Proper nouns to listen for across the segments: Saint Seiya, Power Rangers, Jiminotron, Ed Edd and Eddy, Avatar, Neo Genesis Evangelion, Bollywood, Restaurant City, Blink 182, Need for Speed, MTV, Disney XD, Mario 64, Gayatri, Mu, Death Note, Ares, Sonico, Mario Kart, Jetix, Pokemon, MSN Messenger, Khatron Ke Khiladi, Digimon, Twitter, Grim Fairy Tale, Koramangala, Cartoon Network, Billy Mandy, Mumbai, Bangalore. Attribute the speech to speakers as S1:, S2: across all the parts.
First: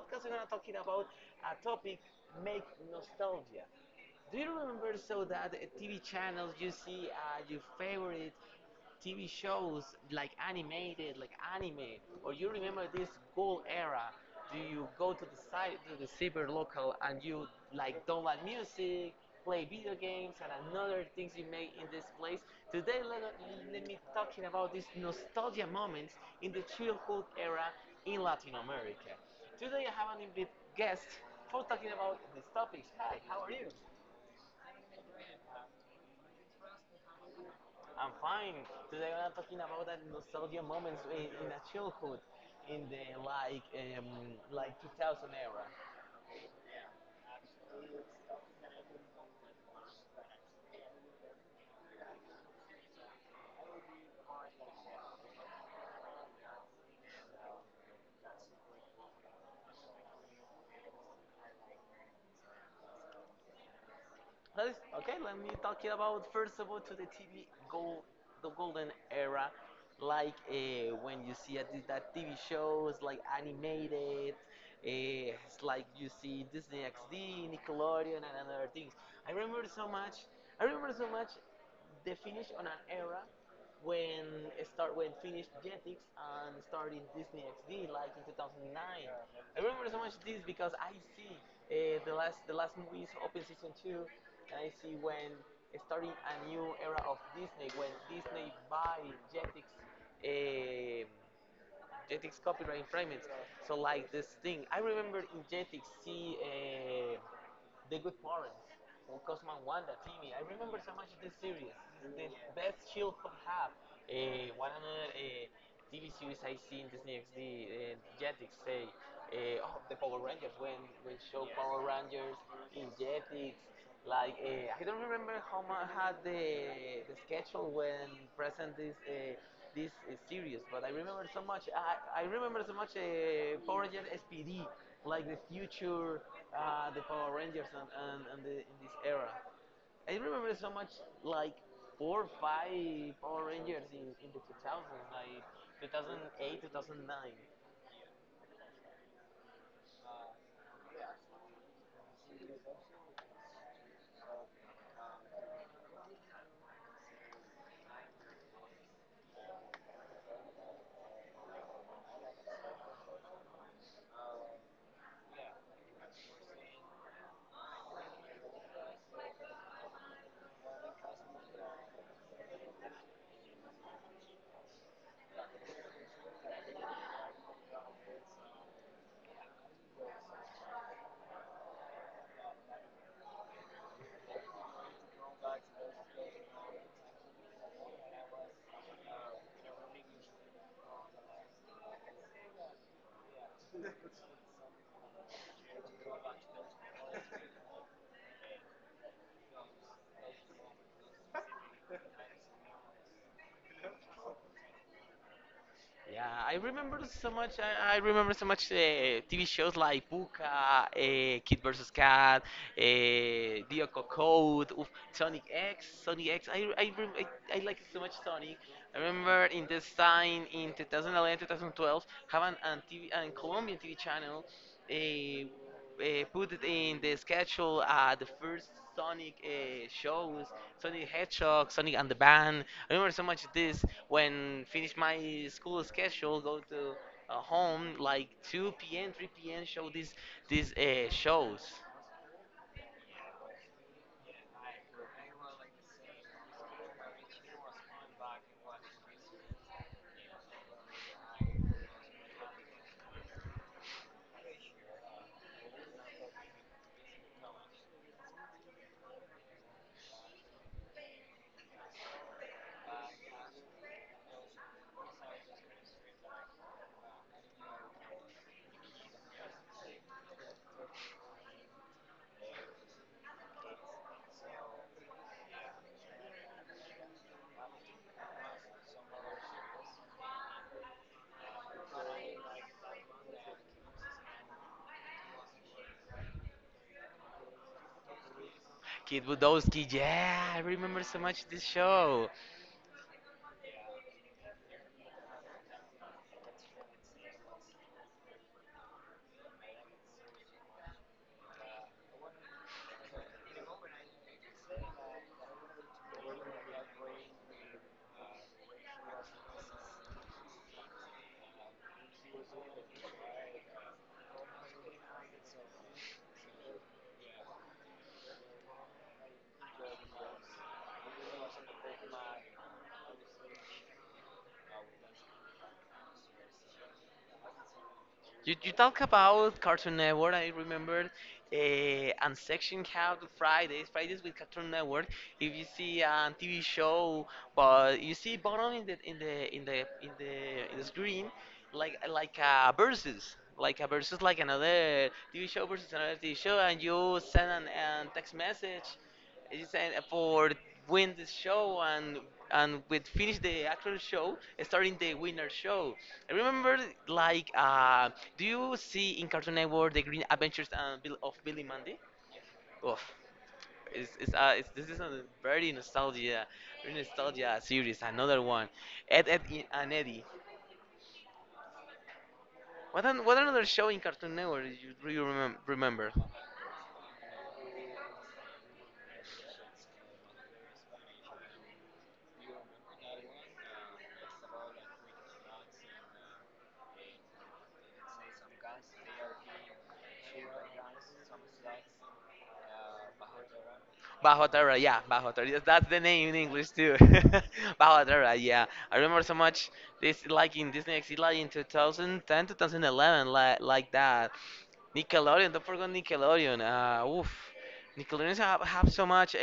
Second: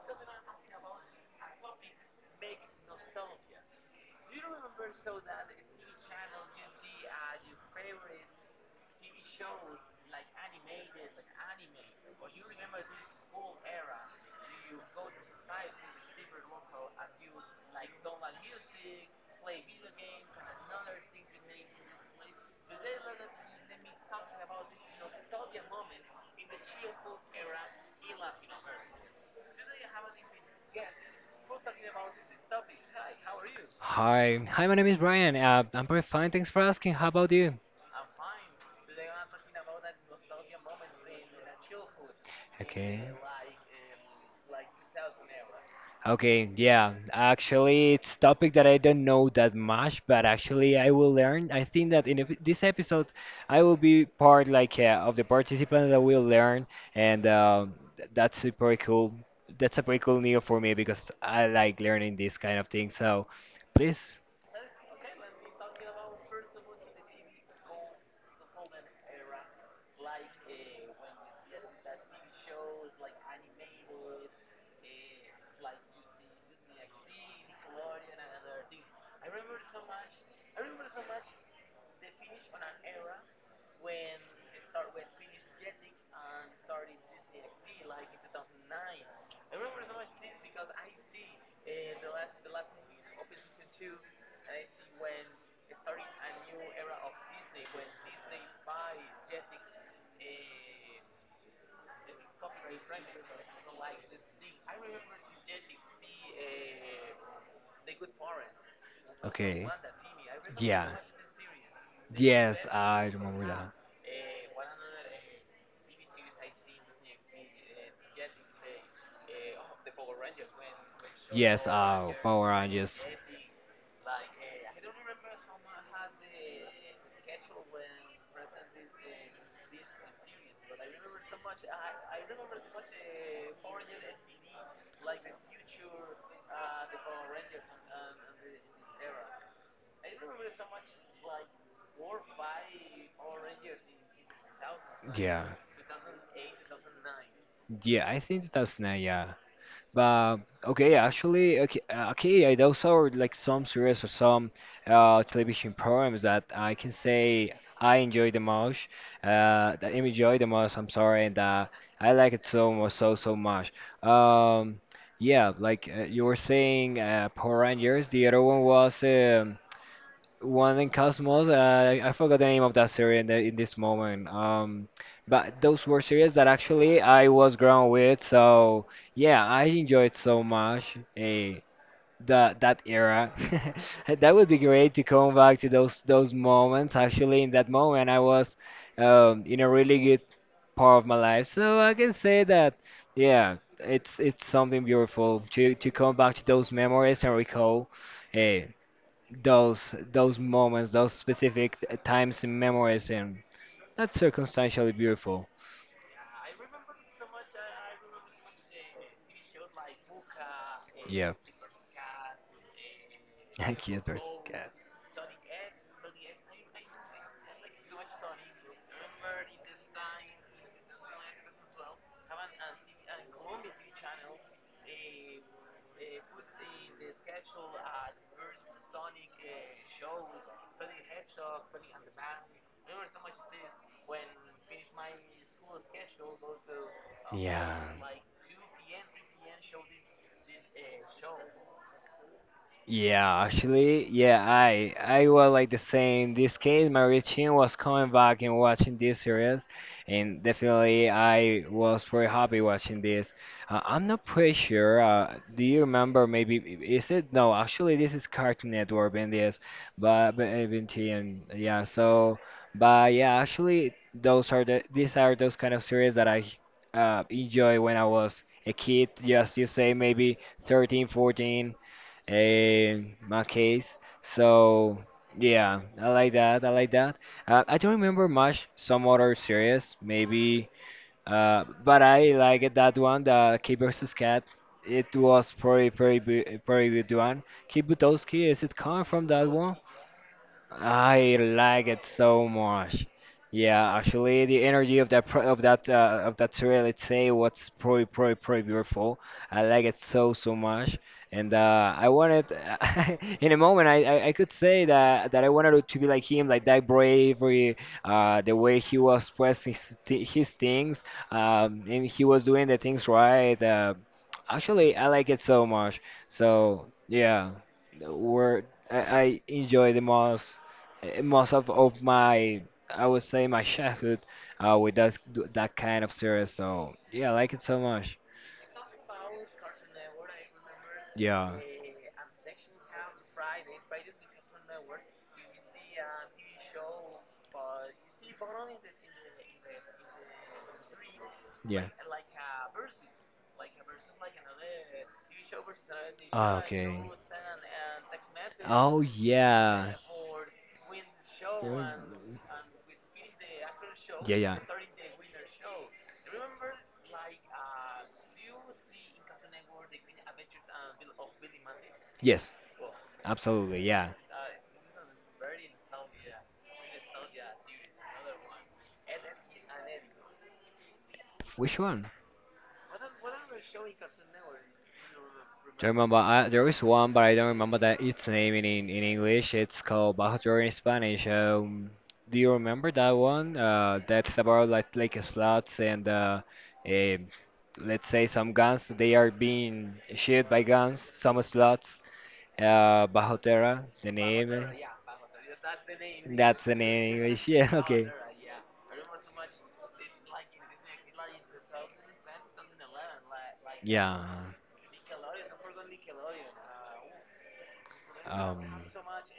S1: podcast we're gonna talking about a topic make nostalgia. Do you remember so that TV channels you see your favorite TV shows like animated, like anime, or you remember this cool era? Do you go to the site to the cyber local and you like download music play video games and another things you make in this place. Today, let me talking about these nostalgia moments in the childhood era in Latin America. Today, I have an invited guest for talking about these topics. Hi, how are you?
S2: Hi, my name is Brian. I'm pretty fine, thanks for asking. How about you?
S1: I'm fine. Today, I'm talking about that nostalgia moments in the childhood in
S2: Okay.
S1: the um, like 2000 era.
S2: Okay, yeah. Actually, it's topic that I don't know that much, but actually I will learn. I think that this episode, I will be part like of the participants that will learn, and that's a pretty cool. That's a pretty cool new for me because I like learning this kind of thing. So please?
S1: That is okay. Let me talk it about first of all to the TV gold, the golden era, like when you see at this, that TV shows like animated, it's like you see Disney XD, Nickelodeon, and other things. I remember so much. I remember so much the finish on an era when it start when finished Jetix and started Disney XD like in 2009. I remember so much this because I see the last movies open season two and I see when starting a new era of Disney when Disney buy Jetix, eh, Jetix copyright infringements. So like this thing, I remember in Jetix see, the good parents, or Cosmo and
S2: Okay.
S1: Wanda, Timmy. I remember
S2: Yeah.
S1: so much this series. It's the
S2: Yes,
S1: best
S2: I
S1: shield could
S2: remember that.
S1: have. One another TV series I see in Disney XD, Jetix, say, oh, the Power Rangers, when show
S2: Yes,
S1: Power Rangers
S2: Power
S1: in
S2: Rangers.
S1: Jetix. Like, I don't remember how much had the schedule when present this is serious, but I remember so much. I remember so much Power Rangers SPD, like the future, the Power Rangers, and in this era. I remember so much like four or five Power Rangers in the 2000s, like
S2: Yeah.
S1: 2008, 2009.
S2: Yeah, I think 2009, yeah. But okay, actually, okay, okay, I those are like some series or some television programs that I can say I enjoy the most. That I enjoy the most. I'm sorry, and I like it so much, so much. Um, yeah, like you were saying, Power Rangers. The other one was one in Cosmos. I forgot the name of that series in this moment. But those were series that actually I was grown with. So yeah, I enjoyed so much that era. That would be great to come back to those moments. Actually, in that moment, I was in a really good part of my life. So I can say that yeah, it's something beautiful to come back to those memories and recall. Eh, those moments, those specific times and memories, and that's circumstantially beautiful.
S1: Yeah, I remember so much. I remember so much TV shows like Puka,
S2: Yeah,
S1: Kid vs. Cat,
S2: I
S1: Dioco
S2: can't pers- God.
S1: Code, oof, Sonic X, Sonic X. I like so much Sonic. I remember in this time in 2011, 2012, having an TV, an Colombian TV channel. Uh, put it in the schedule the first Sonic shows, Sonic Hedgehog, Sonic and the Band, I remember so much this when finish my school schedule, go to
S2: Yeah.
S1: home like 2 p.m., 3 p.m. show these shows.
S2: Yeah, actually, yeah, I was like the same. This case, my routine was coming back and watching this series, and definitely I was very happy watching this. I'm not pretty sure. Do you remember? Maybe is it? No, actually, this is Cartoon Network and this, but BT and yeah. So, but yeah, actually, those are the these are those kind of series that I enjoy when I was a kid. Just you say maybe 13, 14 in my case. So yeah, I like that. I like that. I don't remember much some other series, maybe, but I like that one, the Kid versus Cat. It was pretty, pretty, pretty good one. Kid Butowski, is it coming
S1: Kid
S2: from that one?
S1: Budowski, yeah, I remember so
S2: I
S1: much this
S2: like it
S1: show.
S2: so much. Yeah, actually, the energy of that of that trail, let's say, was pretty pretty beautiful. I like it so much, and I wanted in a moment I could say that I wanted to be like him, like that bravery, the way he was expressing his things, and he was doing the things right. Actually, I like it so much. So yeah, we're I enjoy the most of my I would say my childhood with that kind of series. So yeah, I like it so much.
S1: You talk about Cartoon Network, I remember,
S2: Yeah.
S1: and Section had Fridays, with Cartoon Network. If you see a TV show, but you see bottom in the screen,
S2: Yeah.
S1: like a versus, like another TV show versus another TV show,
S2: Ah,
S1: and
S2: okay.
S1: you send an text message,
S2: Oh
S1: you send
S2: yeah.
S1: for win this show
S2: Mm.
S1: and with finish the actual show,
S2: Yeah, yeah.
S1: starting the winner show. I remember, like, do you see in Cartoon Network the Green Adventures of Billy Mandy?
S2: Yes,
S1: Oof.
S2: absolutely,
S1: It's,
S2: yeah.
S1: it's, uh, it's, this is a very nostalgia series. Another one, Ed and Eddie.
S2: Which one?
S1: What another show in Cartoon Network
S2: Do you
S1: remember?
S2: remember? There is one, but I don't remember that its name in English. It's called Bajo Terror in Spanish. Do you remember that one? That's about like slots and eh, let's say some guns. They are being shot by guns. Some slots. Bajo Terra, the
S1: Bajo
S2: name. Eh?
S1: Terra, yeah, Bajo Terra. That's the name in
S2: That's
S1: English
S2: the
S1: too.
S2: name in English. Yeah.
S1: Bajo
S2: Okay.
S1: Terra, yeah. I remember so much this like in Disney XD like in 2010, 2011, like
S2: Yeah.
S1: that. Nickelodeon, don't forget Nickelodeon. Oof. Nickelodeon
S2: Um.
S1: have so much. Uh,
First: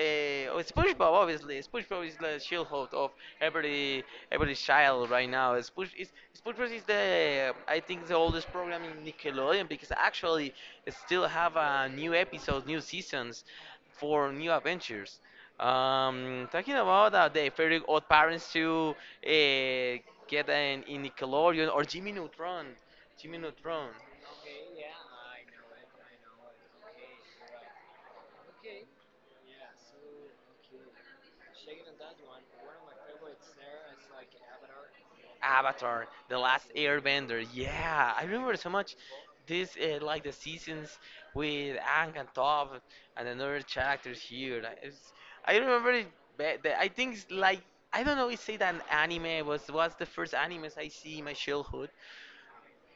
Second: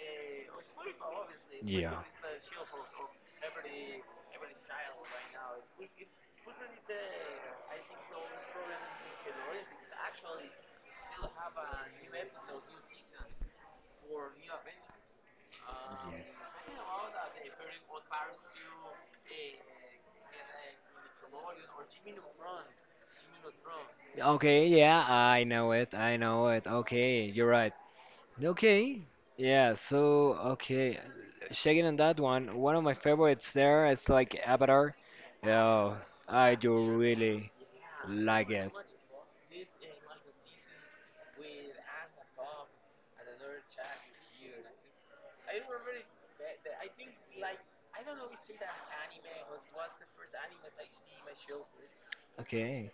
S1: oh, SpongeBob, obviously.
S2: Yeah.
S1: SpongeBob is the shield host of every every child right now. SpongeBob is the I think the oldest program in Nickelodeon because actually it still have new episodes, new seasons for new adventures. Talking about the very odd parents to uh, get an in Nickelodeon or Jimmy Neutron, Jimmy Neutron,
S2: Jiminotron. Okay, yeah, I know it. I know it. Okay, you're right. Okay. Yeah, so okay, checking on that one. One of my favorites there is like Avatar. Yeah,
S1: Avatar, The
S2: I
S1: Last
S2: do
S1: Airbender.
S2: really
S1: Yeah, I
S2: like
S1: remember so
S2: it.
S1: much this like the seasons with Ang and Top and another characters here. I remember it. I think it's like I don't know. It's say that anime was the first animes I see in my childhood.
S2: Okay.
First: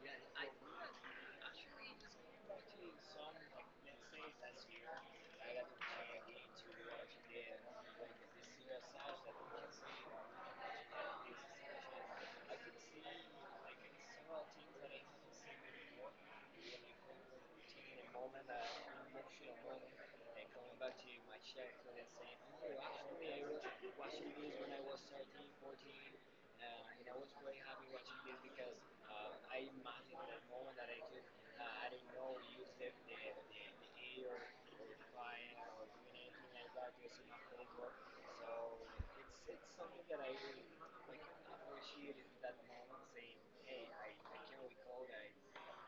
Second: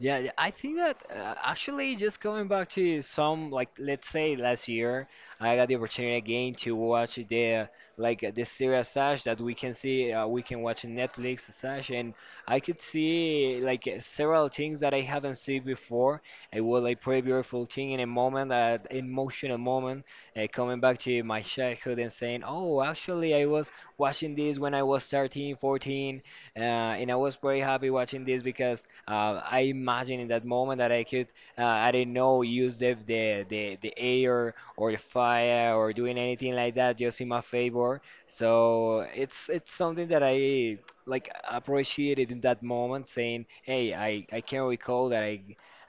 S2: Yeah, yeah, I think that actually just going back to some like let's say last year I got the opportunity again to watch the like the series Sash that we can see we can watch on Netflix Sash and I could see like several things that I haven't seen before. It was like pretty beautiful thing in a moment, an emotional moment, coming back to my childhood and saying, "Oh, actually I was watching this when I was 13, 14 and I was very happy watching this because I imagine in that moment that I could, I didn't know, use the air or the fire or doing anything like that just in my favor. So it's something that I like appreciated in that moment, saying, "Hey, I can recall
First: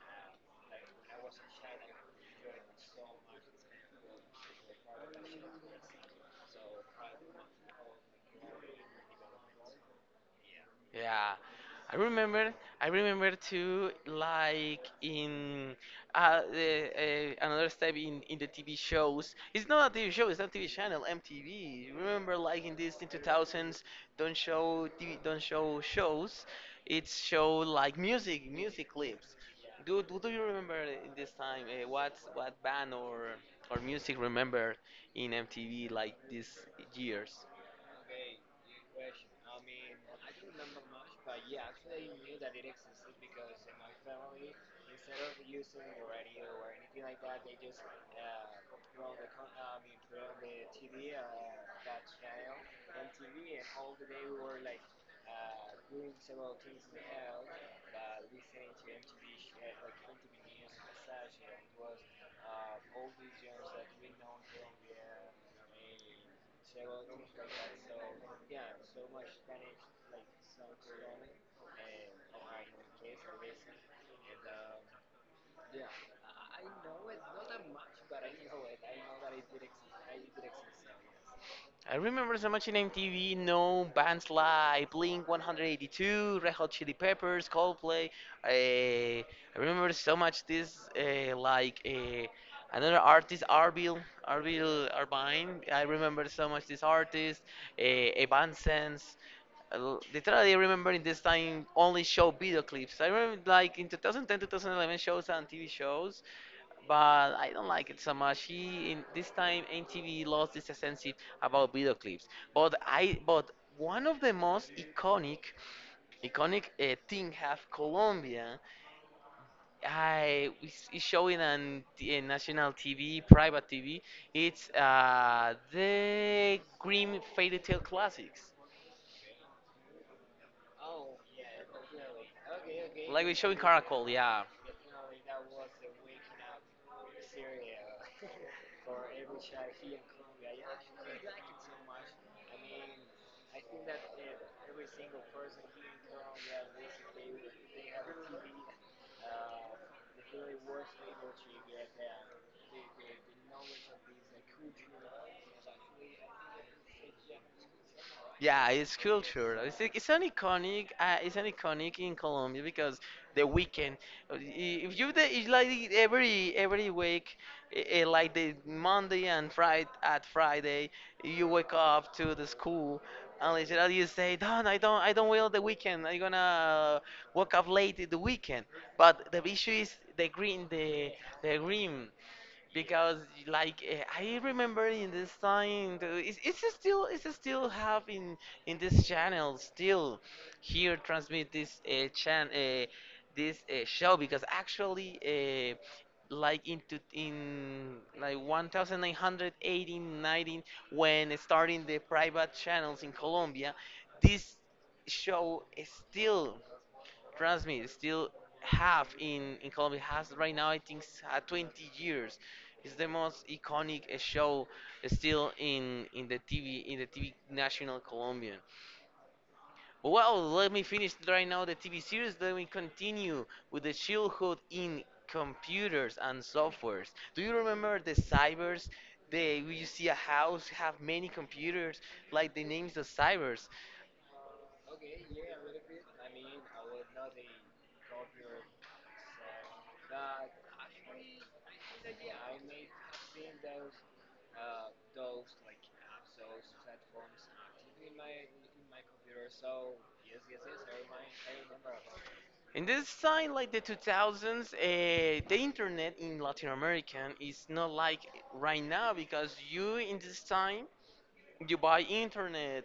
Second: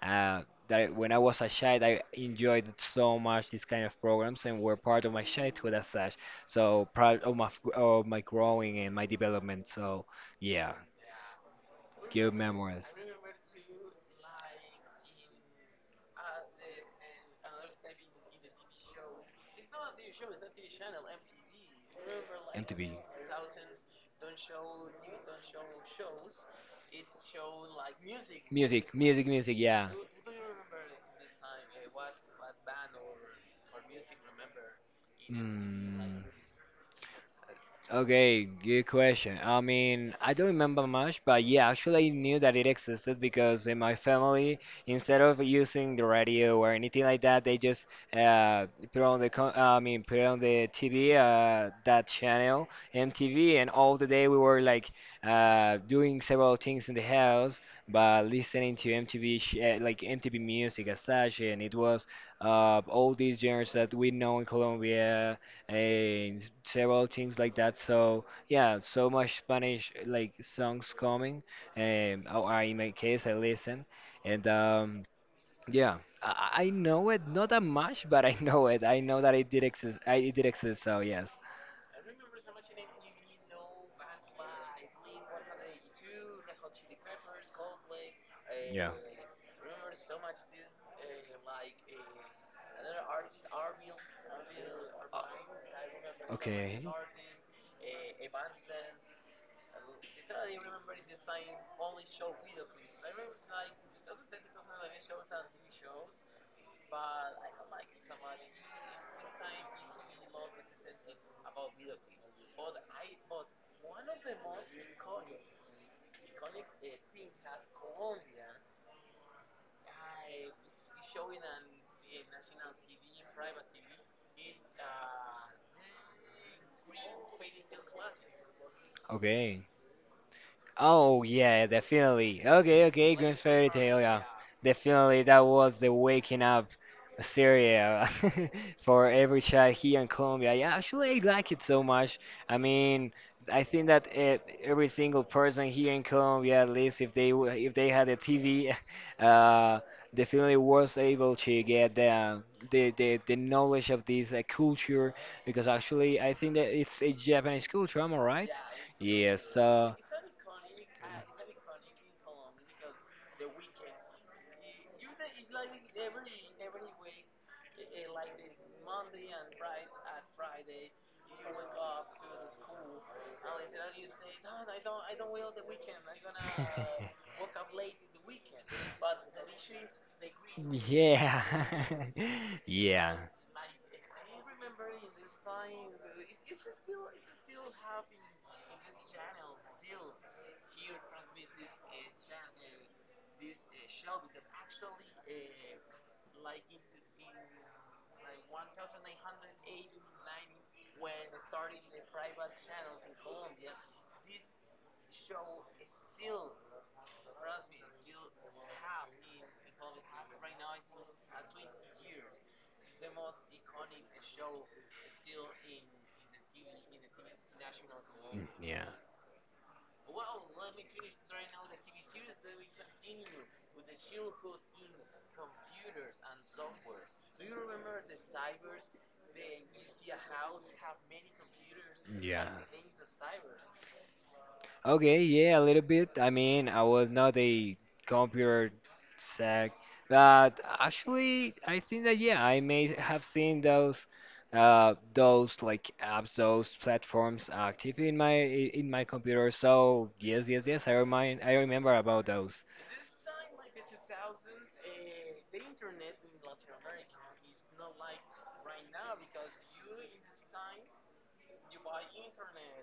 S2: uh, that I, when I was a child, I enjoyed it so much these kind of programs and were part of my childhood as such. So proud of my growing and my development. So yeah,
S1: Yeah, I
S2: good
S1: remember. I
S2: memories.
S1: remember too, like in another step in the TV shows. It's not a TV show. It's a TV channel, MTV. Remember, like in this
S2: MTV.
S1: in 2000s, don't show TV, don't show shows. It's show like music clips.
S2: Music, yeah.
S1: Do you remember in this time what band or music remember in MTV like
S2: Mm.
S1: these years?
S2: Okay, good question. I mean, I don't remember much, but yeah, actually I knew that it existed because in my family, instead of using the radio or anything like that, they just uh, put on the TV that channel, MTV, and all the day we were like doing several things in the house, but listening to MTV, sh like MTV music as such, and it was all these genres that we know in Colombia and several things like that. So yeah, so much Spanish like songs coming. In my case, I listen, and yeah, I know it not that much, but I know it. I know that it did exist. I, it did exist. So yes.
S1: I remember so much in MTV, no bands like Blink 182, Red Hot Chili Peppers, Coldplay. Uh,
S2: Yeah.
S1: I remember so much this like another artist, Arbil Arbine. I remember so much
S2: Okay.
S1: this artist, Evanescence. Literally, I remember in this time only show video clips. I remember like in 2010, 2011 shows and TV shows but I don't like it so much. He in this time MTV lost its essence about video clips. But one of the most iconic thing have Colombia. I is showing in national TV, private TV. It's the Grimm Fairy Tale Classics.
S2: Okay. Oh yeah, definitely. Okay, okay,
S1: Like we are
S2: Grim
S1: showing
S2: Fairy Tale,
S1: Caracol,
S2: yeah.
S1: yeah.
S2: Definitely that was the waking up serial for every child here in Colombia. Yeah, actually I like it so much. I mean, I think that every single person here in Colombia, at least if they had a TV, uh, definitely was able to get the the knowledge of this culture because actually I think that it's a Japanese culture, am I right?
S1: Yeah, it's
S2: Yes,
S1: culture.
S2: so
S1: It's an iconic. It's an iconic in Colombia because the weekend. uh, i- If you it's like every week, like the Monday and Friday at Friday, you wake up to the school. And literally you say, Don, I don't will the weekend. I'm gonna wake up late in the weekend. But the issue is
S2: Yeah.
S1: the green
S2: Yeah.
S1: because like I remember in this time it's still having in this channel still here transmit this chan this show because actually like into in like 1918 19 when starting the private channels in Colombia this show is still trust me, still have in Colombia has right now I think 20 years. It's the most iconic show still in the TV national Colombian.
S2: Yeah.
S1: But well, let me finish right now the TV series. Let me continue with the childhood in computers and softwares. Do you remember the cybers? They, you see a house have many computers, like the names of cybers.
S2: Okay, yeah, a little bit. I mean, I was not a computer tech, but actually, I think that yeah, I may have seen those like apps, those platforms active in my computer. So yes, yes, yes, I remember about those.
S1: In this time, like the 2000s, the internet in Latin American is not like right now because you in this time you buy internet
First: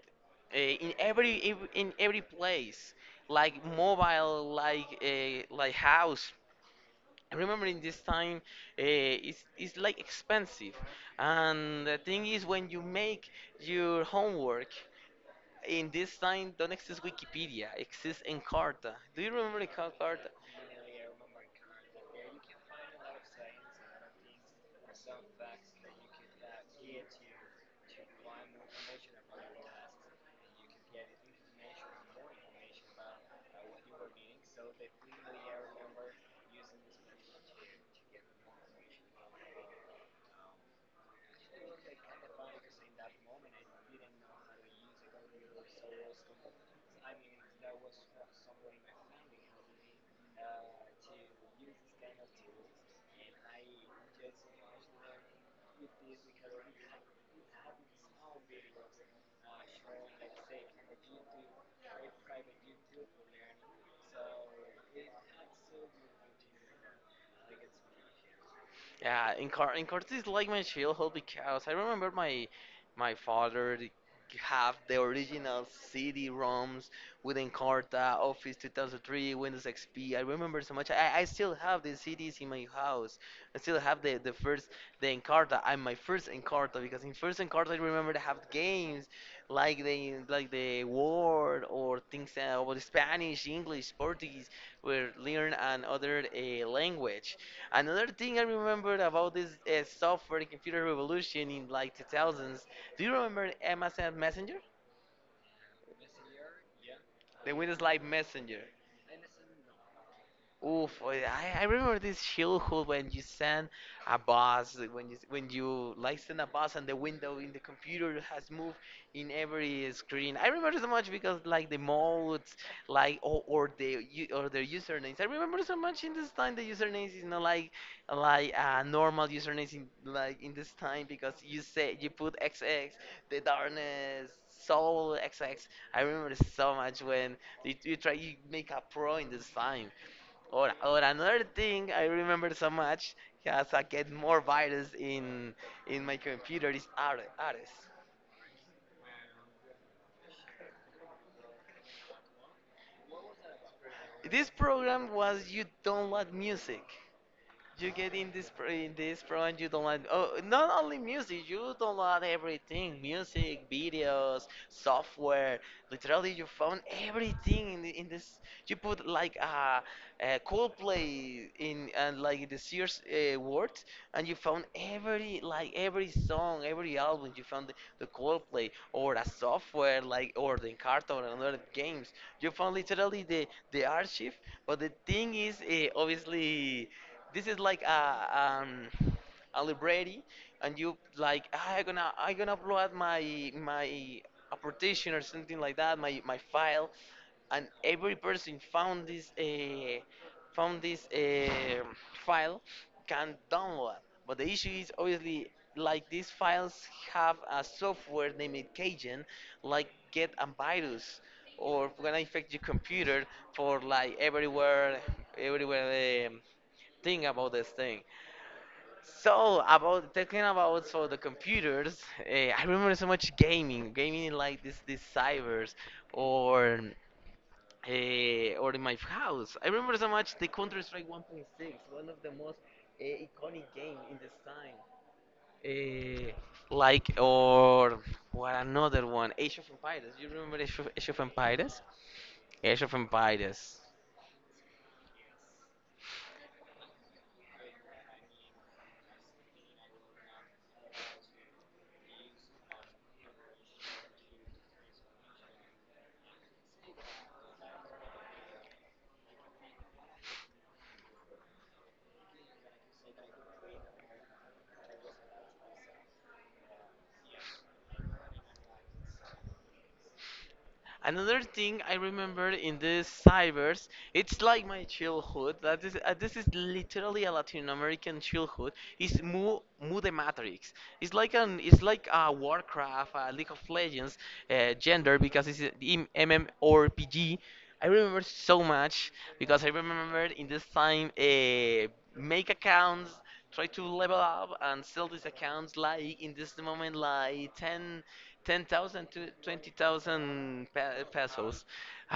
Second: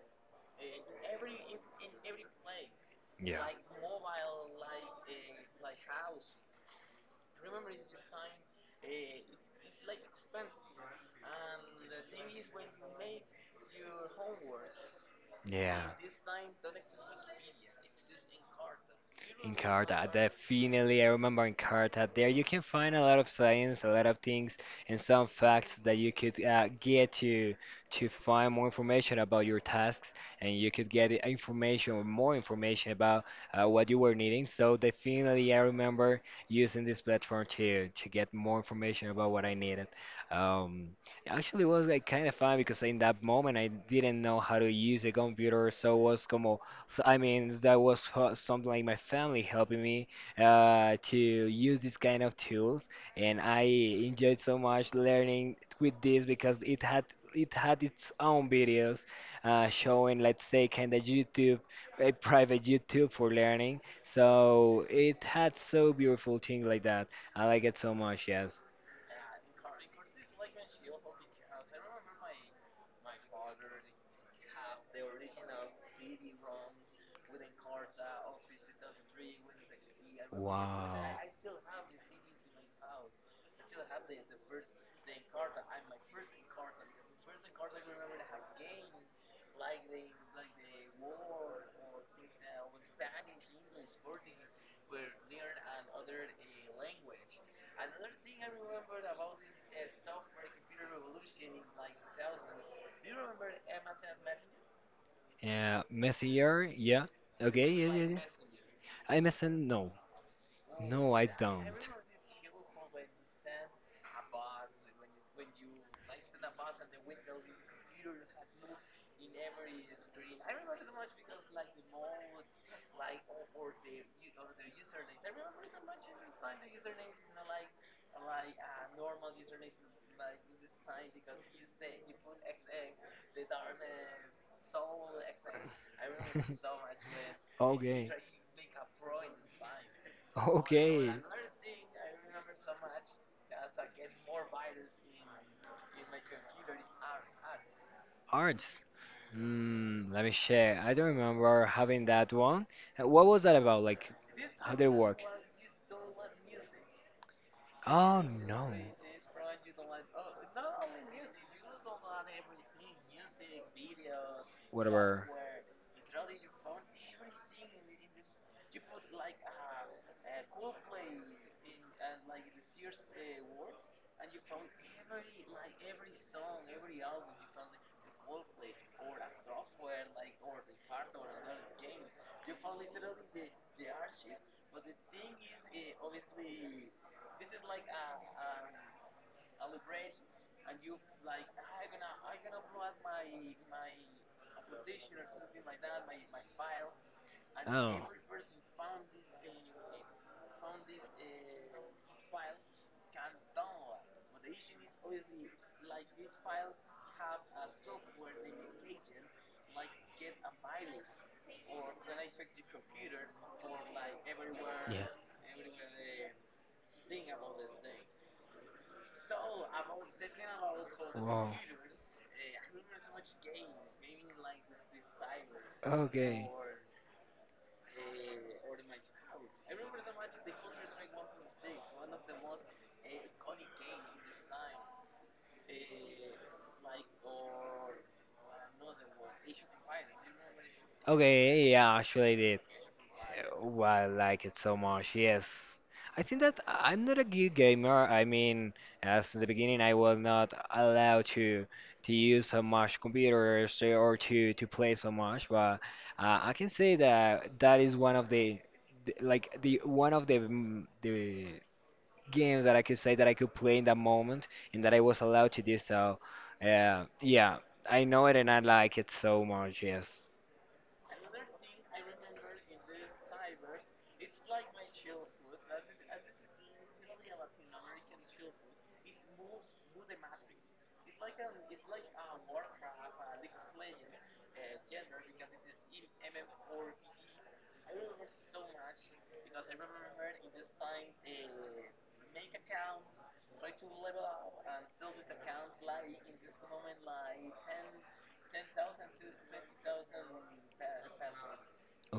S1: in every in every place,
S2: Yeah.
S1: like mobile, like house. I remember in this time it's like expensive, and the thing is when you make your homework
S2: Yeah.
S1: in this time don't exist Wikipedia, exists Encarta. Do you
S2: In
S1: remember
S2: Encarta,
S1: Encarta?
S2: definitely. I remember in Encarta. There you can find a lot of science, a lot of things, and some facts that you could get to find more information about your tasks, and you could get information or more information about what you were needing. So definitely, I remember using this platform to get more information about what I needed. Um, actually, it was like kind of fun because in that moment I didn't know how to use a computer, so it was como I mean, that was something like my family helping me to use these kind of tools, and I enjoyed so much learning with this because it had its own videos showing, let's say, kind of YouTube, a private YouTube for learning. So it had so beautiful things like that. I like it so much. Yes.
S1: Yeah, in Cortes is like my childhood because I remember my father have the original CD ROMs with Encarta, Office 2003, Windows XP. I remember so
S2: Wow.
S1: much. I still have the CDs in my house. I still have the Encarta. I'm my first Encarta because in first Encarta I remember they have games like the word or things about Spanish, English, Portuguese, where learn another language. Another thing I remember about this software and computer revolution in like 2000s. Do you remember MSN Messenger?
S2: Messenger, yeah.
S1: The
S2: Okay,
S1: Windows
S2: yeah,
S1: Live
S2: yeah, yeah.
S1: Messenger.
S2: MSN, no.
S1: Oof,
S2: No,
S1: oh,
S2: I
S1: yeah, I,
S2: don't.
S1: I remember this childhood when you send a bus, when you like send a bus and the window in the computer has moved in every screen. I remember so much because like the modes, like or or their usernames. I remember so much in this time the usernames is not like normal usernames in like in this time because you say you put XX, the darkness, soul XX. I remember so much when you
S2: Okay.
S1: try you make a pro in this time. Or
S2: Okay.
S1: another thing I remember so much as I get more virus in my computer is Ares. Ares.
S2: Arts. Mm, let me share. I don't remember having that one. What was that about? Like,
S1: This
S2: how did it
S1: program
S2: work?
S1: was you download music. You get
S2: Oh, no.
S1: in this program, you don't like oh, not only music, you don't like everything, music, videos,
S2: Whatever.
S1: software, literally your phone, everything in this. You put like a Coldplay in and like the Sears word, and you found every every song, every album. You found the Coldplay or a software like or the cartoon and other games. You found literally the archive, but the thing is, obviously. This is like um, a library, and you like "Ah, I gonna upload my application or something like that, my file, and
S2: Oh. Yeah.
S1: every person found this file can download." But the issue is obviously like these files have a software named Cajun, like get a virus or gonna infect your computer for like everywhere everywhere. Think about this thing. So about talking about so the
S2: Wow.
S1: computers, I remember so much gaming in like this these cybers
S2: Okay.
S1: or or in my house. I remember so much the Counter Strike 1.6, one of the most iconic game in this time. Eh, like or what another one, Age of Empires. You remember Age of
S2: Okay,
S1: Empires?
S2: yeah, actually, the
S1: Age of Empires.
S2: why I like it so much, yes. I think that I'm not a good gamer. I mean, as in the beginning, I was not allowed to use so much computers or to play so much. But I can say that that is one of the like the one of the the games that I could say that I could play in that moment and that I was allowed to do so. Yeah, I know it and I like it so much. Yes.
S1: Another thing I remember in this cybers, it's like my childhood. That is, this is literally a Latin American childhood. It's Mu the Matrix. It's like a Warcraft, a League of Legends, gender because it's MMORPG. I remember so much because I remember in this time, make accounts, try to level up and sell these accounts like in this moment like 10. 10,000 to 20,000 pesos.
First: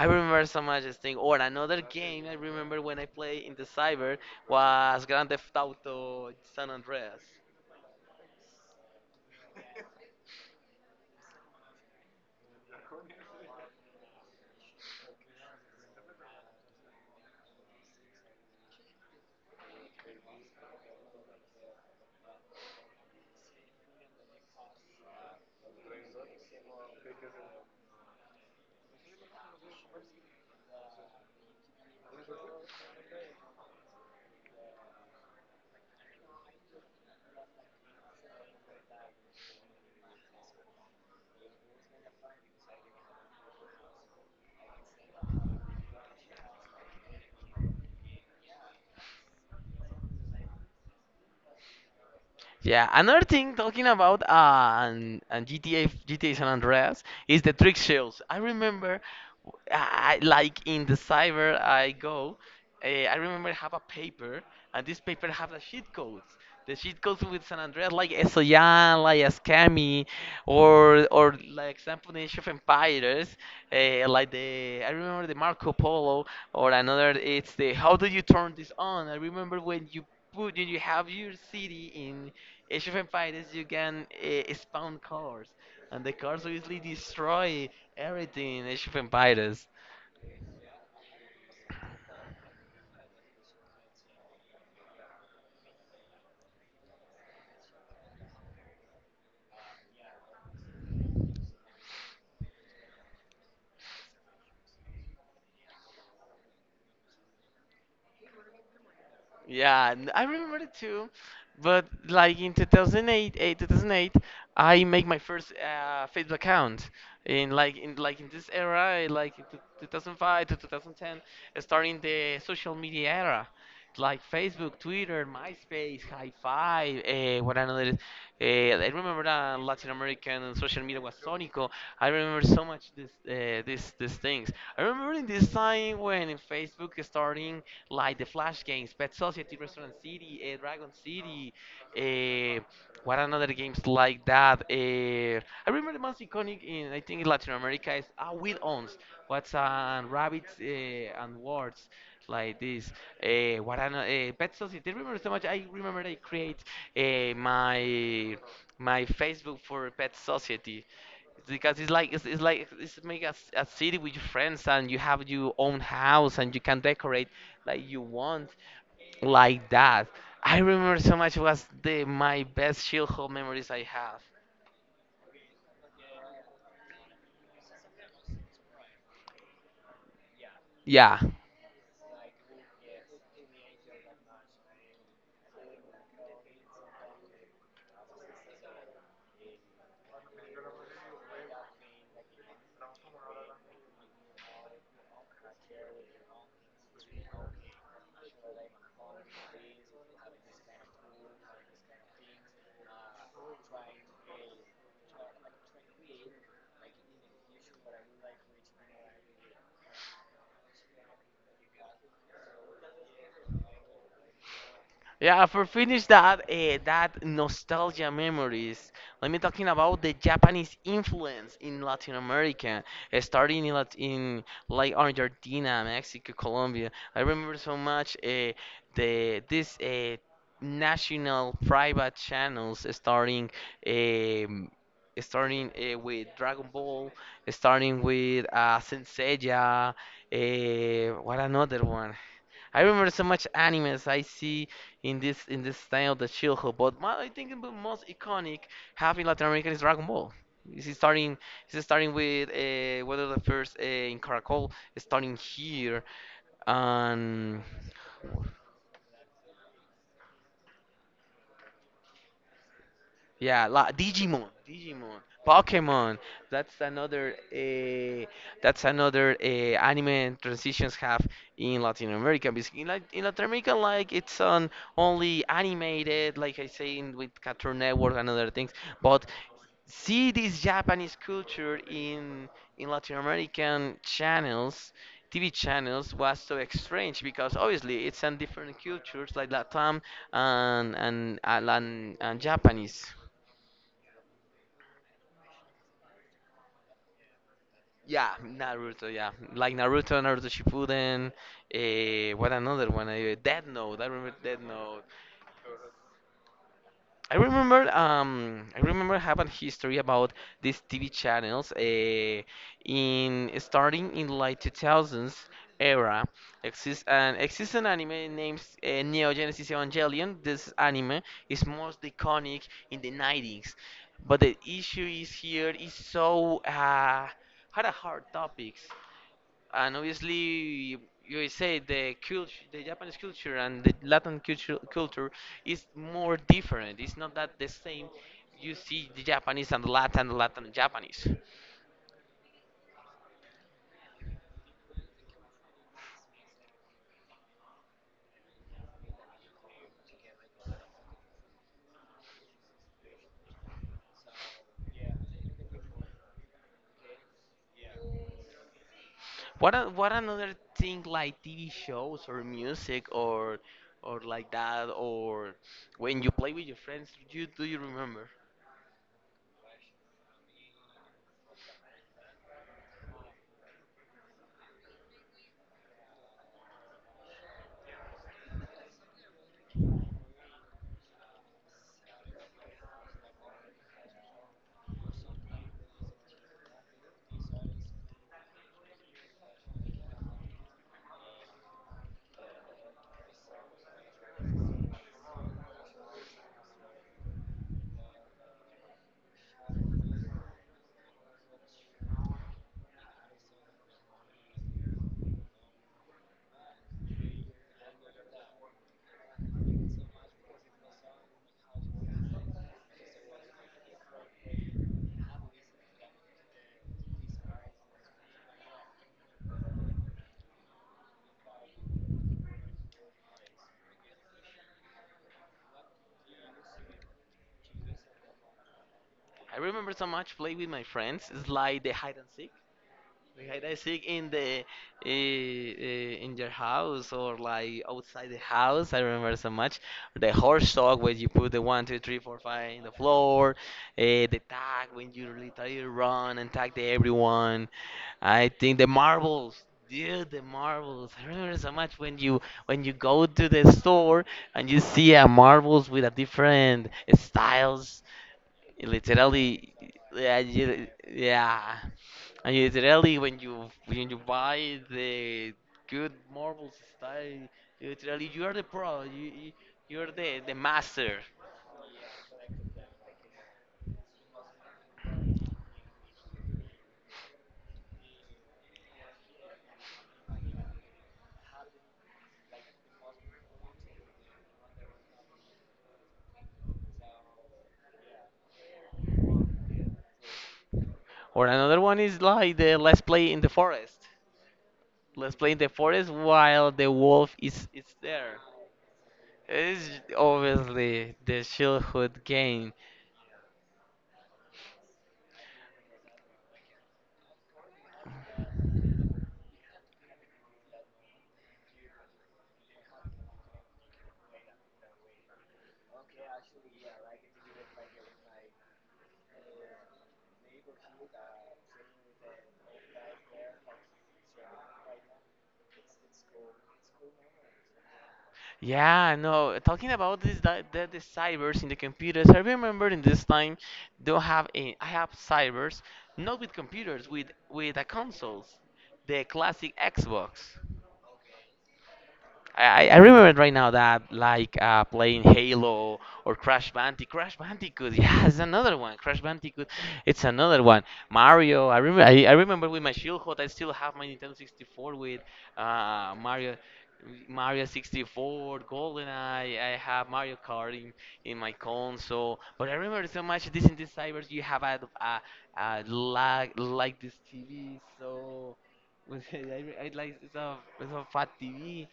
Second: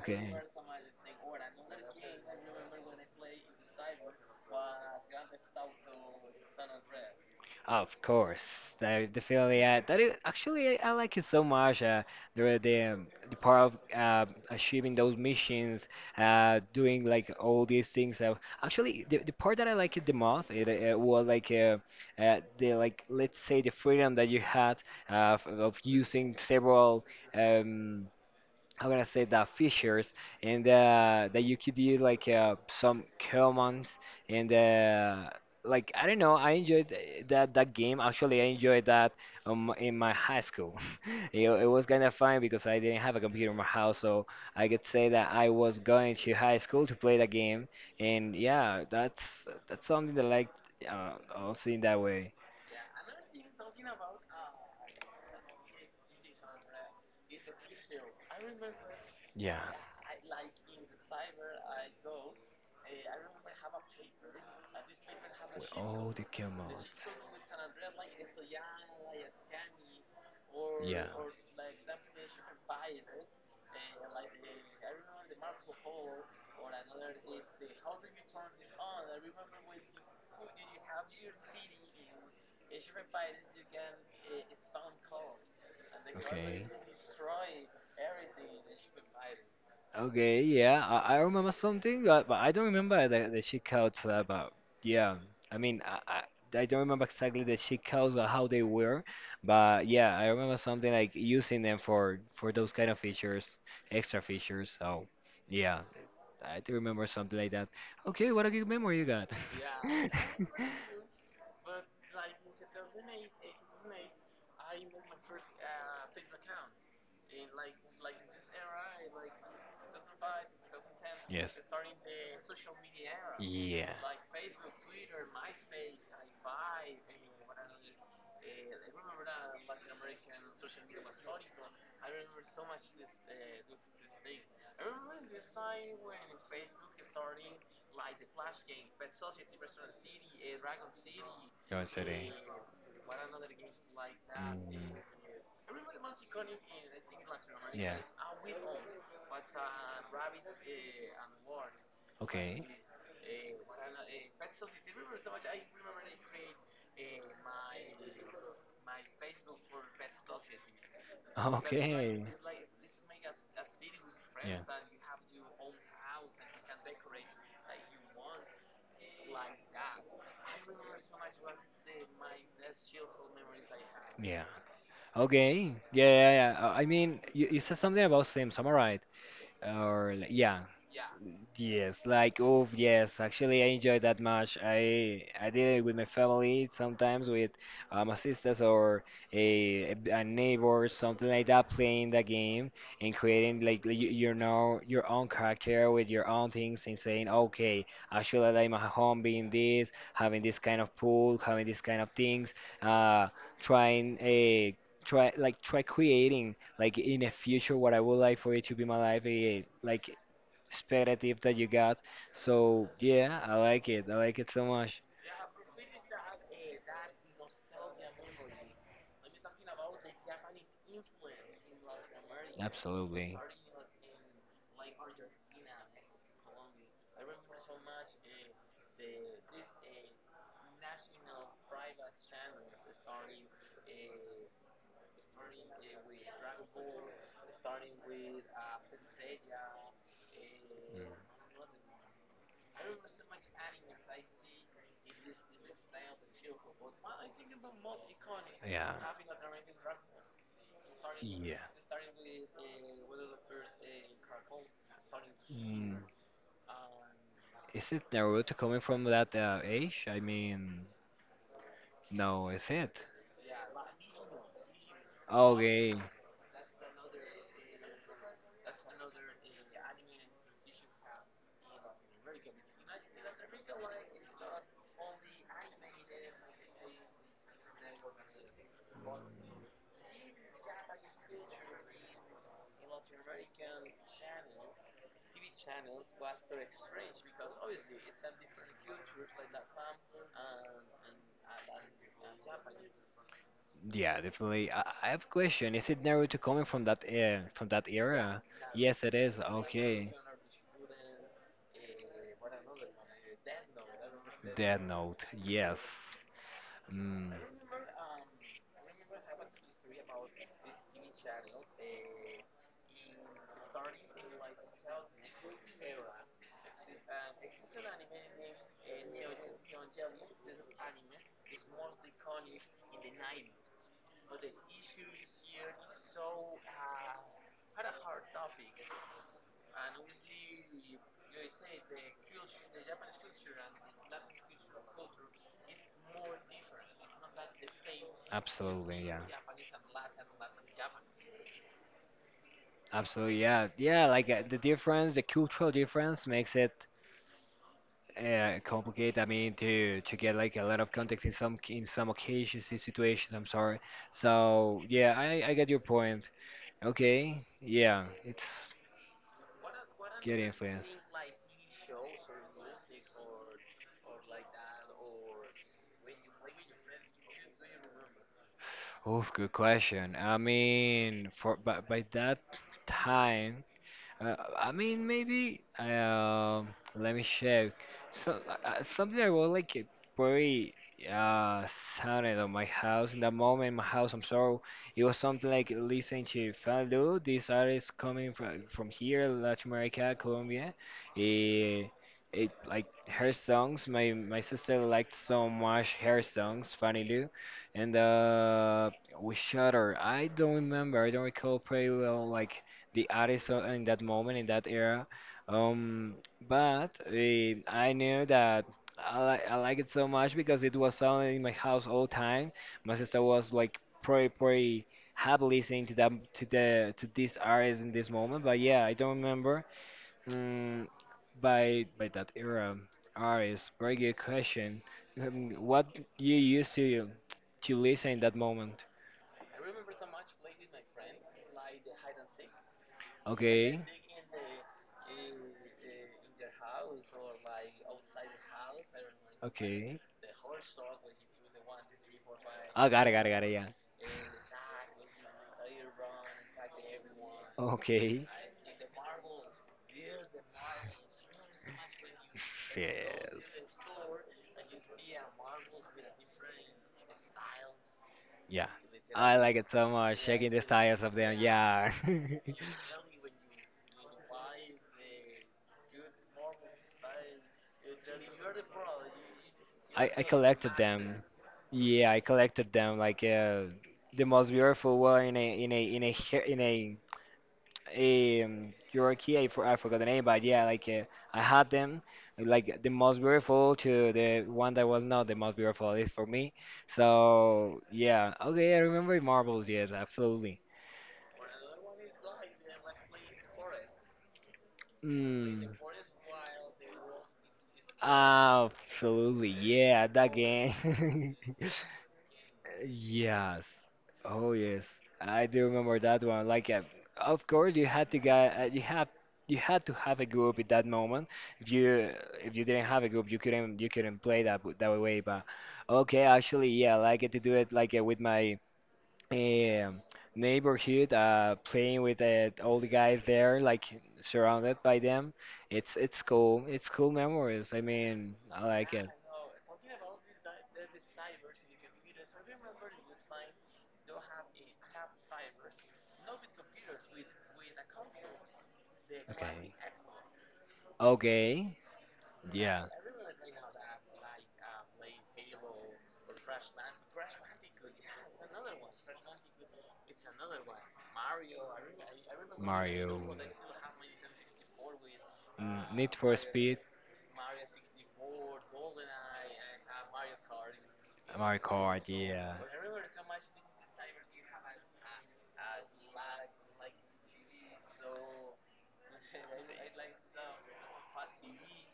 S1: I remember so much this thing. Or another game I remember when I played in the cyber was Grand Theft Auto San Andreas.
S2: Of course, the feeling that is actually I like it so much. The part of achieving those missions, doing like all these things. Actually, the part that I like it the most was like the like let's say the freedom that you had of using several. Um, how can I say that features and that you could do like some commands and like I don't know, I enjoyed that game. Actually, I enjoyed that in my high school. It was kind of fun because I didn't have a computer in my house, so I could say that I was going to high school to play that game. And yeah, that's something that I like, also in that way.
S1: Yeah, another thing talking about and GTA San Andreas is the trick shows. I remember,
S2: Yeah,
S1: like in the cyber I go, I remember I have a paper and this paper have the
S2: with
S1: cheat
S2: all the
S1: codes. The
S2: commands.
S1: cheat codes with San Andreas like Esoyan, like Ascami, or like example the Age of Empires, like the I remember the Marco Polo or another. It's the how do you turn this on? I remember when you put you have your city in Age of Empires, you can spawn cars, and the cars
S2: Okay.
S1: obviously destroy everything in Age of Empires.
S2: Okay, yeah, I, remember something, but I don't remember the, checkouts. But yeah, I mean, I don't remember exactly the checkouts or how they were, but yeah, I remember something like using them for those kind of features, extra features. So yeah, I do remember something like that. Okay, what a good memory you got.
S1: Yeah, I remember it too, but like in 2008, 2008, I make my first Facebook account in like in this era, like in 2005 to 2010,
S2: Yes.
S1: starting the social media era.
S2: Yeah.
S1: Like Facebook, Twitter, MySpace, High Five, what another
S2: Yo,
S1: is. I remember that Latin American social media was Sonico. I remember so much these things. I remember in this time when in Facebook starting like the Flash games, Pet Society, Restaurant City, Dragon City,
S2: en serio.
S1: uh, what another games like that.
S2: Mm,
S1: I remember the most iconic in I think in Latin America
S2: yeah.
S1: is Will Owns. What's on rabbits and words
S2: Like,
S1: like
S2: okay.
S1: this. What I know, Pet Society. I remember so much. I remember I create uh, my my Facebook for Pet Society because
S2: Okay.
S1: it's make a city with your
S2: Yeah.
S1: friends and you have your own house and you can decorate like you want like that. I remember so much was the my best childhood memories I have.
S2: Yeah. Okay. Yeah, yeah, yeah. I mean, you, said something about Sims. Am I right? Or like, yeah.
S1: Yeah.
S2: Yes, like oh yes, actually I enjoy that much. I did it with my family, sometimes with my sisters or a neighbor, something like that, playing the game and creating like y- you know, your own character with your own things and saying, okay, actually I like my home being this, having this kind of pool, having this kind of things, uh, trying a try, like try creating like in the future what I would like for it to be my life, eh, like speculative that you got. So yeah, I like it. I like it so much.
S1: Yeah, for finish that nostalgia memories. Let me talking about the Japanese influence in Latin America,
S2: Absolutely.
S1: in like Argentina, Mexico, Colombia. I remember so much the this national private channels um, starting with Dragon Ball, starting with Saint Seiya, what another one? I remember so much animes I see in this style of the childhood, but my, I think the most iconic
S2: Yeah.
S1: having Latin American is Dragon Ball. This is starting
S2: Yeah.
S1: this is starting with one of the first in Caracol, starting
S2: Mm.
S1: here, and
S2: Is it Naruto coming from that age? I mean, no, is it?
S1: yeah, la Digimon,
S2: Okay.
S1: Pokemon. That's another uh, that's another anime transitions have in Latin America. Because in Latin America, like it's on only animated, like I say, in, with Cartoon Network and other things. But see this Japanese culture in Latin American channels, TV channels was so strange because obviously it's in different cultures like Latam and Japanese.
S2: Yeah, definitely. I, have a question. Is it Naruto coming from that
S1: Yeah,
S2: era? Yes,
S1: Naruto.
S2: it
S1: Yeah,
S2: is.
S1: like
S2: Okay.
S1: Naruto Shippuden. What another one? Death Note. I remember Death
S2: Death
S1: Note.
S2: Note. Yes. Mm,
S1: I remember. I remember having history about these TV channels. In Starting in like 2000s era, exists an anime named Neo Genesis Evangelion. This anime is most iconic in the 90s, but the issue is here is so had a hard topics and obviously you say the japanese culture and the latin culture is more different, it's not that the same. You
S2: absolutely.
S1: see
S2: Yeah.
S1: the japanese and the latin, the latin and japanese.
S2: Absolutely, yeah, yeah. Like the difference, the cultural difference makes it complicated. I mean, to get like a lot of context in some occasions, in situations. I'm sorry. So yeah, I get your point. Okay, yeah, it's
S1: What what
S2: get
S1: another
S2: influence.
S1: thing like TV shows or music or like that, or when you play with your friends, do you remember?
S2: Oof, good question. I mean, for by that time. I mean, maybe. Let me check. So something I was like it very uh sounded on my house in that moment. My house, I'm sorry. It was something like listening to Faldo. This artist coming from here, Latin America, Colombia. It, it like her songs. My sister liked so much her songs, Fanny Lou, and we shut her. I don't remember. I don't recall pretty well like the artist o- in that moment in that era. Um, but I knew that I like it so much because it was sounding in my house all the time. My sister was like pretty happy listening to them, to the to this artist in this moment. But yeah, I don't remember, mm, by that era, artist. Very good question. What you used to listen in that moment?
S1: I remember so much play with my friends. It's like the hide and seek. Like I
S2: Okay.
S1: think in the in your house or like outside the house. I remember so much
S2: Okay.
S1: the horse sock where you put the one, two, three, four, five in
S2: Oh,
S1: the
S2: got it, got it, got it.
S1: floor,
S2: Yeah.
S1: the tag when you literally run and tag the everyone.
S2: Okay.
S1: I think the marbles, dude, the marbles. I remember so much when you go
S2: Shit.
S1: to the store and you see a marbles with a different styles.
S2: Yeah.
S1: You
S2: I like it
S1: literally,
S2: so much.
S1: yeah,
S2: Checking the
S1: you,
S2: styles of them.
S1: yeah.
S2: Yeah.
S1: And you literally, when you buy the good marbles style, you literally you are the pro.
S2: I,
S1: You're the
S2: collected
S1: master.
S2: them. Yeah, I collected them like the most beautiful one in a in a hair-, in a your I, for, I forgot the name, but yeah, like I had them like the most beautiful to the one that was not the most beautiful, at least for me. So yeah, okay, I remember marbles, yes, absolutely.
S1: Or another one is like the let's play in the forest. Let's play in
S2: Mm,
S1: the forest while the wolf is there.
S2: absolutely,
S1: It's
S2: yeah, that
S1: obviously
S2: game.
S1: the childhood.
S2: Yes. Oh yes. I do remember that one. Like, of course, you had to get, you had to have a group at that moment. If you, if you didn't have a group, you couldn't play that w- that way. But okay, actually, yeah, I get to do it like with my um neighborhood, playing with all the guys there, like surrounded by them. It's cool. It's cool memories. I mean, I like it.
S1: Yeah, no, talking about this that, that the cybers in the computers, I remember in this time don't have a, I have cybers not with computers with the consoles, the
S2: Okay.
S1: classic Xbox.
S2: Okay.
S1: I remember right now that like playing Halo or Crash Bandicoot. Crash Bandicoot, yeah, it's another one. Crash Bandicoot, it's another one. Mario, I remember. I remember with my
S2: Mario,
S1: childhood, I still have my Nintendo 64 with
S2: Need for
S1: Mario,
S2: Speed,
S1: Mario 64, GoldenEye. I have Mario Kart in my
S2: Mario Kart,
S1: console.
S2: yeah.
S1: But I remember so much. This in this cybers, you have a lag like this TV. So I like it's a fat TV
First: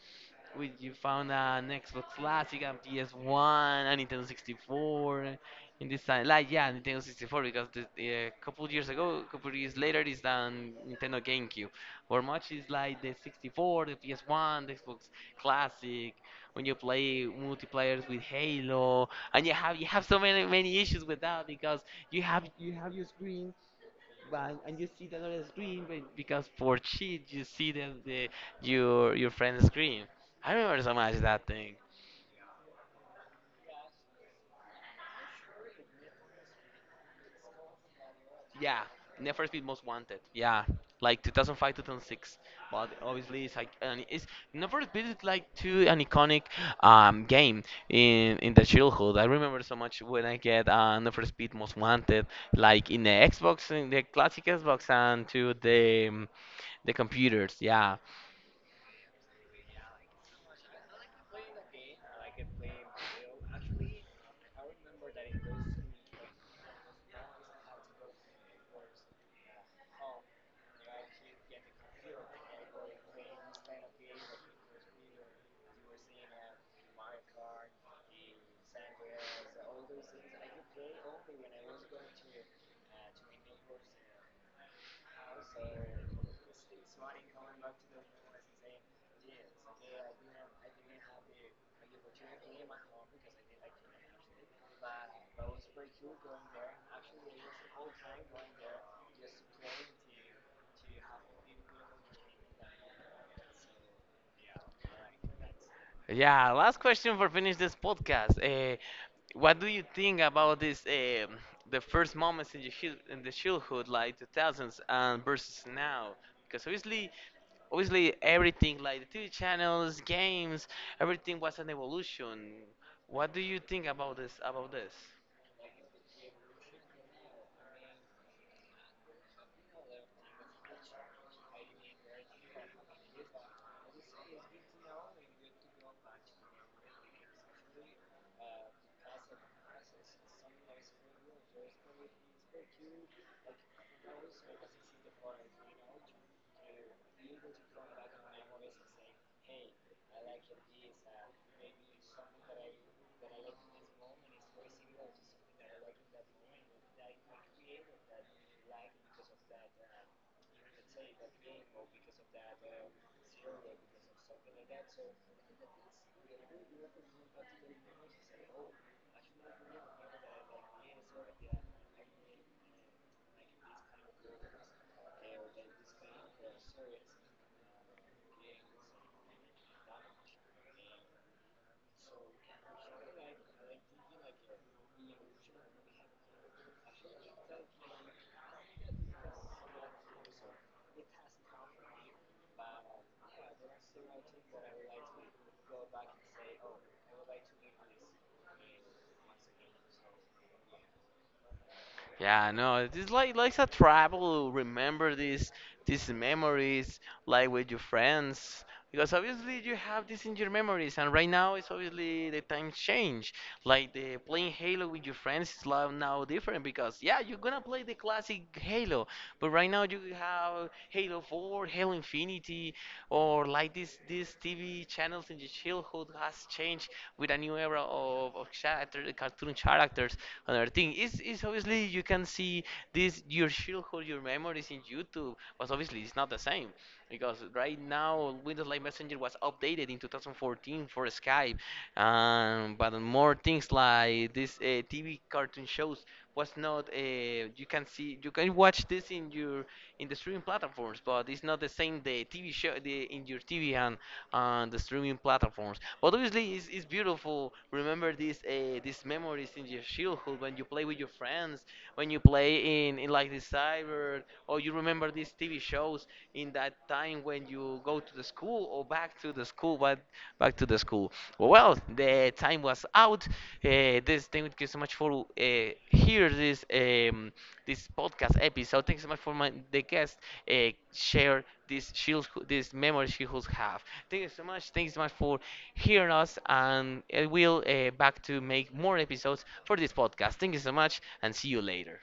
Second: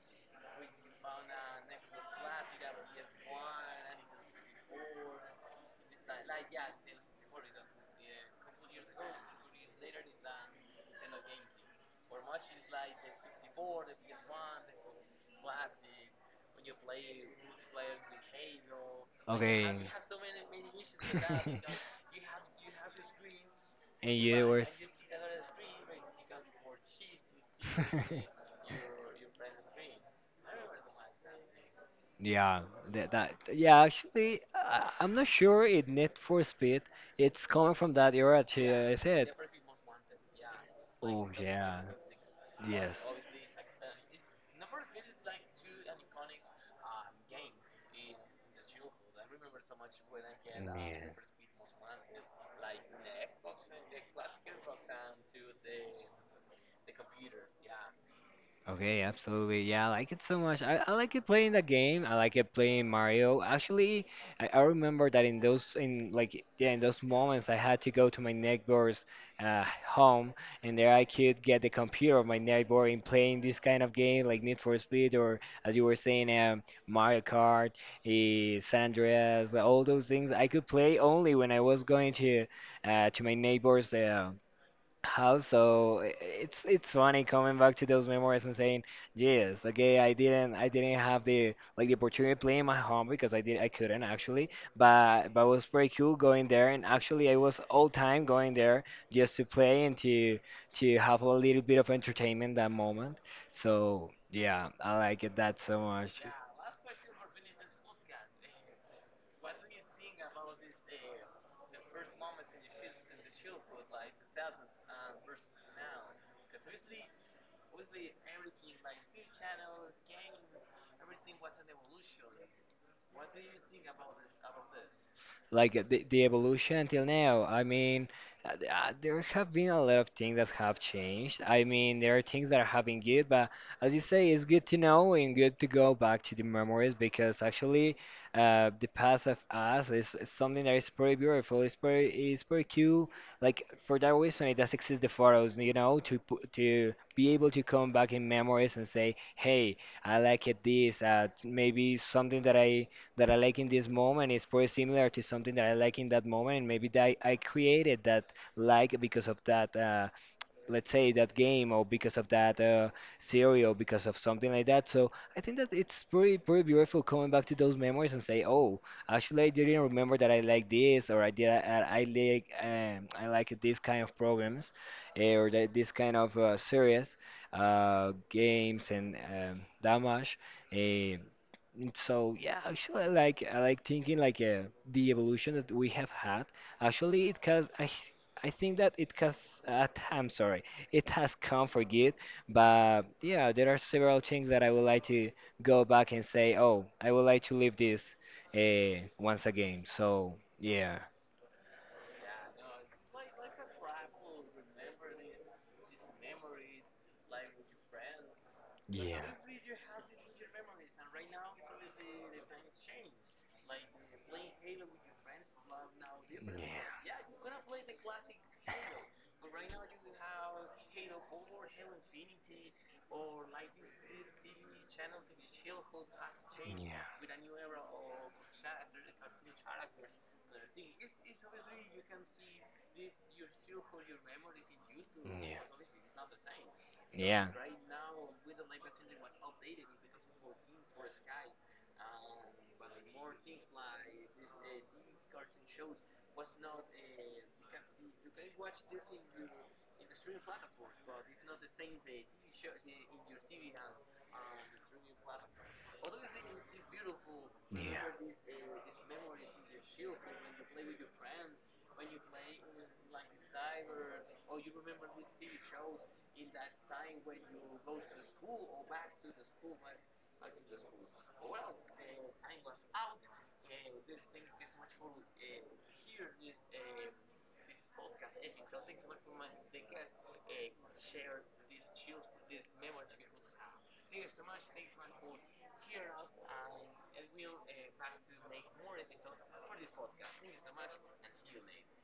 S1: which you found on Xbox Classic and PS1 and Nintendo 64 in this time. Like yeah, Nintendo 64 because a couple years ago, a couple years later, is on Nintendo GameCube. Or much is like the 64, the PS1, the Xbox Classic. When you play multiplayers with Halo, and
S2: Okay.
S1: you have so many issues with that because you have your screen.
S2: And you
S1: Right,
S2: were
S1: and
S2: s-.
S1: you see that on the other screen but because for cheat you see the your friend's screen. I remember so much that thing.
S2: Yeah, that, that yeah. Actually, I'm not sure. It Need for Speed. It's coming from that era. Actually,
S1: Yeah,
S2: I said.
S1: Need for Speed Most Wanted. Yeah, like
S2: Oh
S1: 2005,
S2: yeah.
S1: 2006. But
S2: Yes.
S1: obviously it's like and it's Need for Speed is like too an iconic game in the childhood. I remember so much when I get Need for Speed Most Wanted, like in the Xbox, in the classic Xbox, and to the computers. Yeah.
S2: Okay, absolutely. Yeah, I like it so much. I, like it playing the game. I like it playing Mario. Actually, I, remember that in those in like yeah, in those moments I had to go to my neighbor's home, and there I could get the computer of my neighbor and playing this kind of game like Need for Speed, or as you were saying, Mario Kart, eh, San Andreas, all those things I could play only when I was going to my neighbor's, how so i-, it's funny coming back to those memories and saying yes, okay, I didn't, have the, like, the opportunity to play in my home, because I did, I couldn't actually. But it was pretty cool going there, and actually I was all time going there just to play and to have a little bit of entertainment that moment. So yeah, I like it that so much.
S1: Yeah, last question for finish this podcast. What do you think about this? The first moments in the in the childhood, like 2000s, and versus now, because obviously everything like the TV channels, games, everything was an evolution. What do you think about this?
S2: Like the, evolution until now. I mean, there have been a lot of things that have changed. I mean, there are things that have been good, but as you say, it's good to know and good to go back to the memories, because actually, the past of us is, something that is pretty beautiful. It's pretty cool. Like for that reason, it does exist the photos, you know, to pu- to be able to come back in memories and say, hey, I like it this. Maybe something that I like in this moment is pretty similar to something that I like in that moment, and maybe that I created that like because of that. Let's say that game, or because of that series, or because of something like that. So I think that it's pretty beautiful coming back to those memories and say, oh, actually I didn't remember that I like this, or I did I like I like these kind of programs, eh, or that this kind of series, games and damage, eh, mm. So yeah, actually, I like thinking like the evolution that we have had. Actually, it has, I think that it has, I'm sorry, it has come for good. But yeah, there are several things that I would like to go back and say, oh, I would like to live this once again. So yeah,
S1: Yeah, no, it's like a travel. Remember these memories, like with your friends, because
S2: yeah.
S1: obviously you have this in your memories, and right now it's obviously the times change. Like the playing Halo with your friends is now different because
S2: Yeah.
S1: yeah, you're gonna play the classic Halo, but right now you have Halo 4, Halo Infinity, or like this these TV channels in your childhood has changed with a new era of character, cartoon characters. Another thing is obviously you can see this your childhood, your memories in youtube, but obviously it's not the same
S2: Because
S1: because
S2: yeah.
S1: right now windows live messenger was updated in 2014 for skype. But more things like this tv cartoon shows was not you can see, you can watch this in your in the streaming platforms, but it's not the same the TV show the, in your TV and the streaming platforms. But obviously, it's beautiful. Remember these memories in your childhood when you play with your friends, when you play in like the cyber, or you remember these TV shows in that time when you go to the school or back to the school. But back to the school. Well, well the time was out. This thank you so much for hear this this podcast episode. Thanks so much for my, the guest share this shield this memory she has have. Thank you so much. Thanks so much for hearing us, and I will back to make more episodes for this podcast. Thank you so much, and see you later.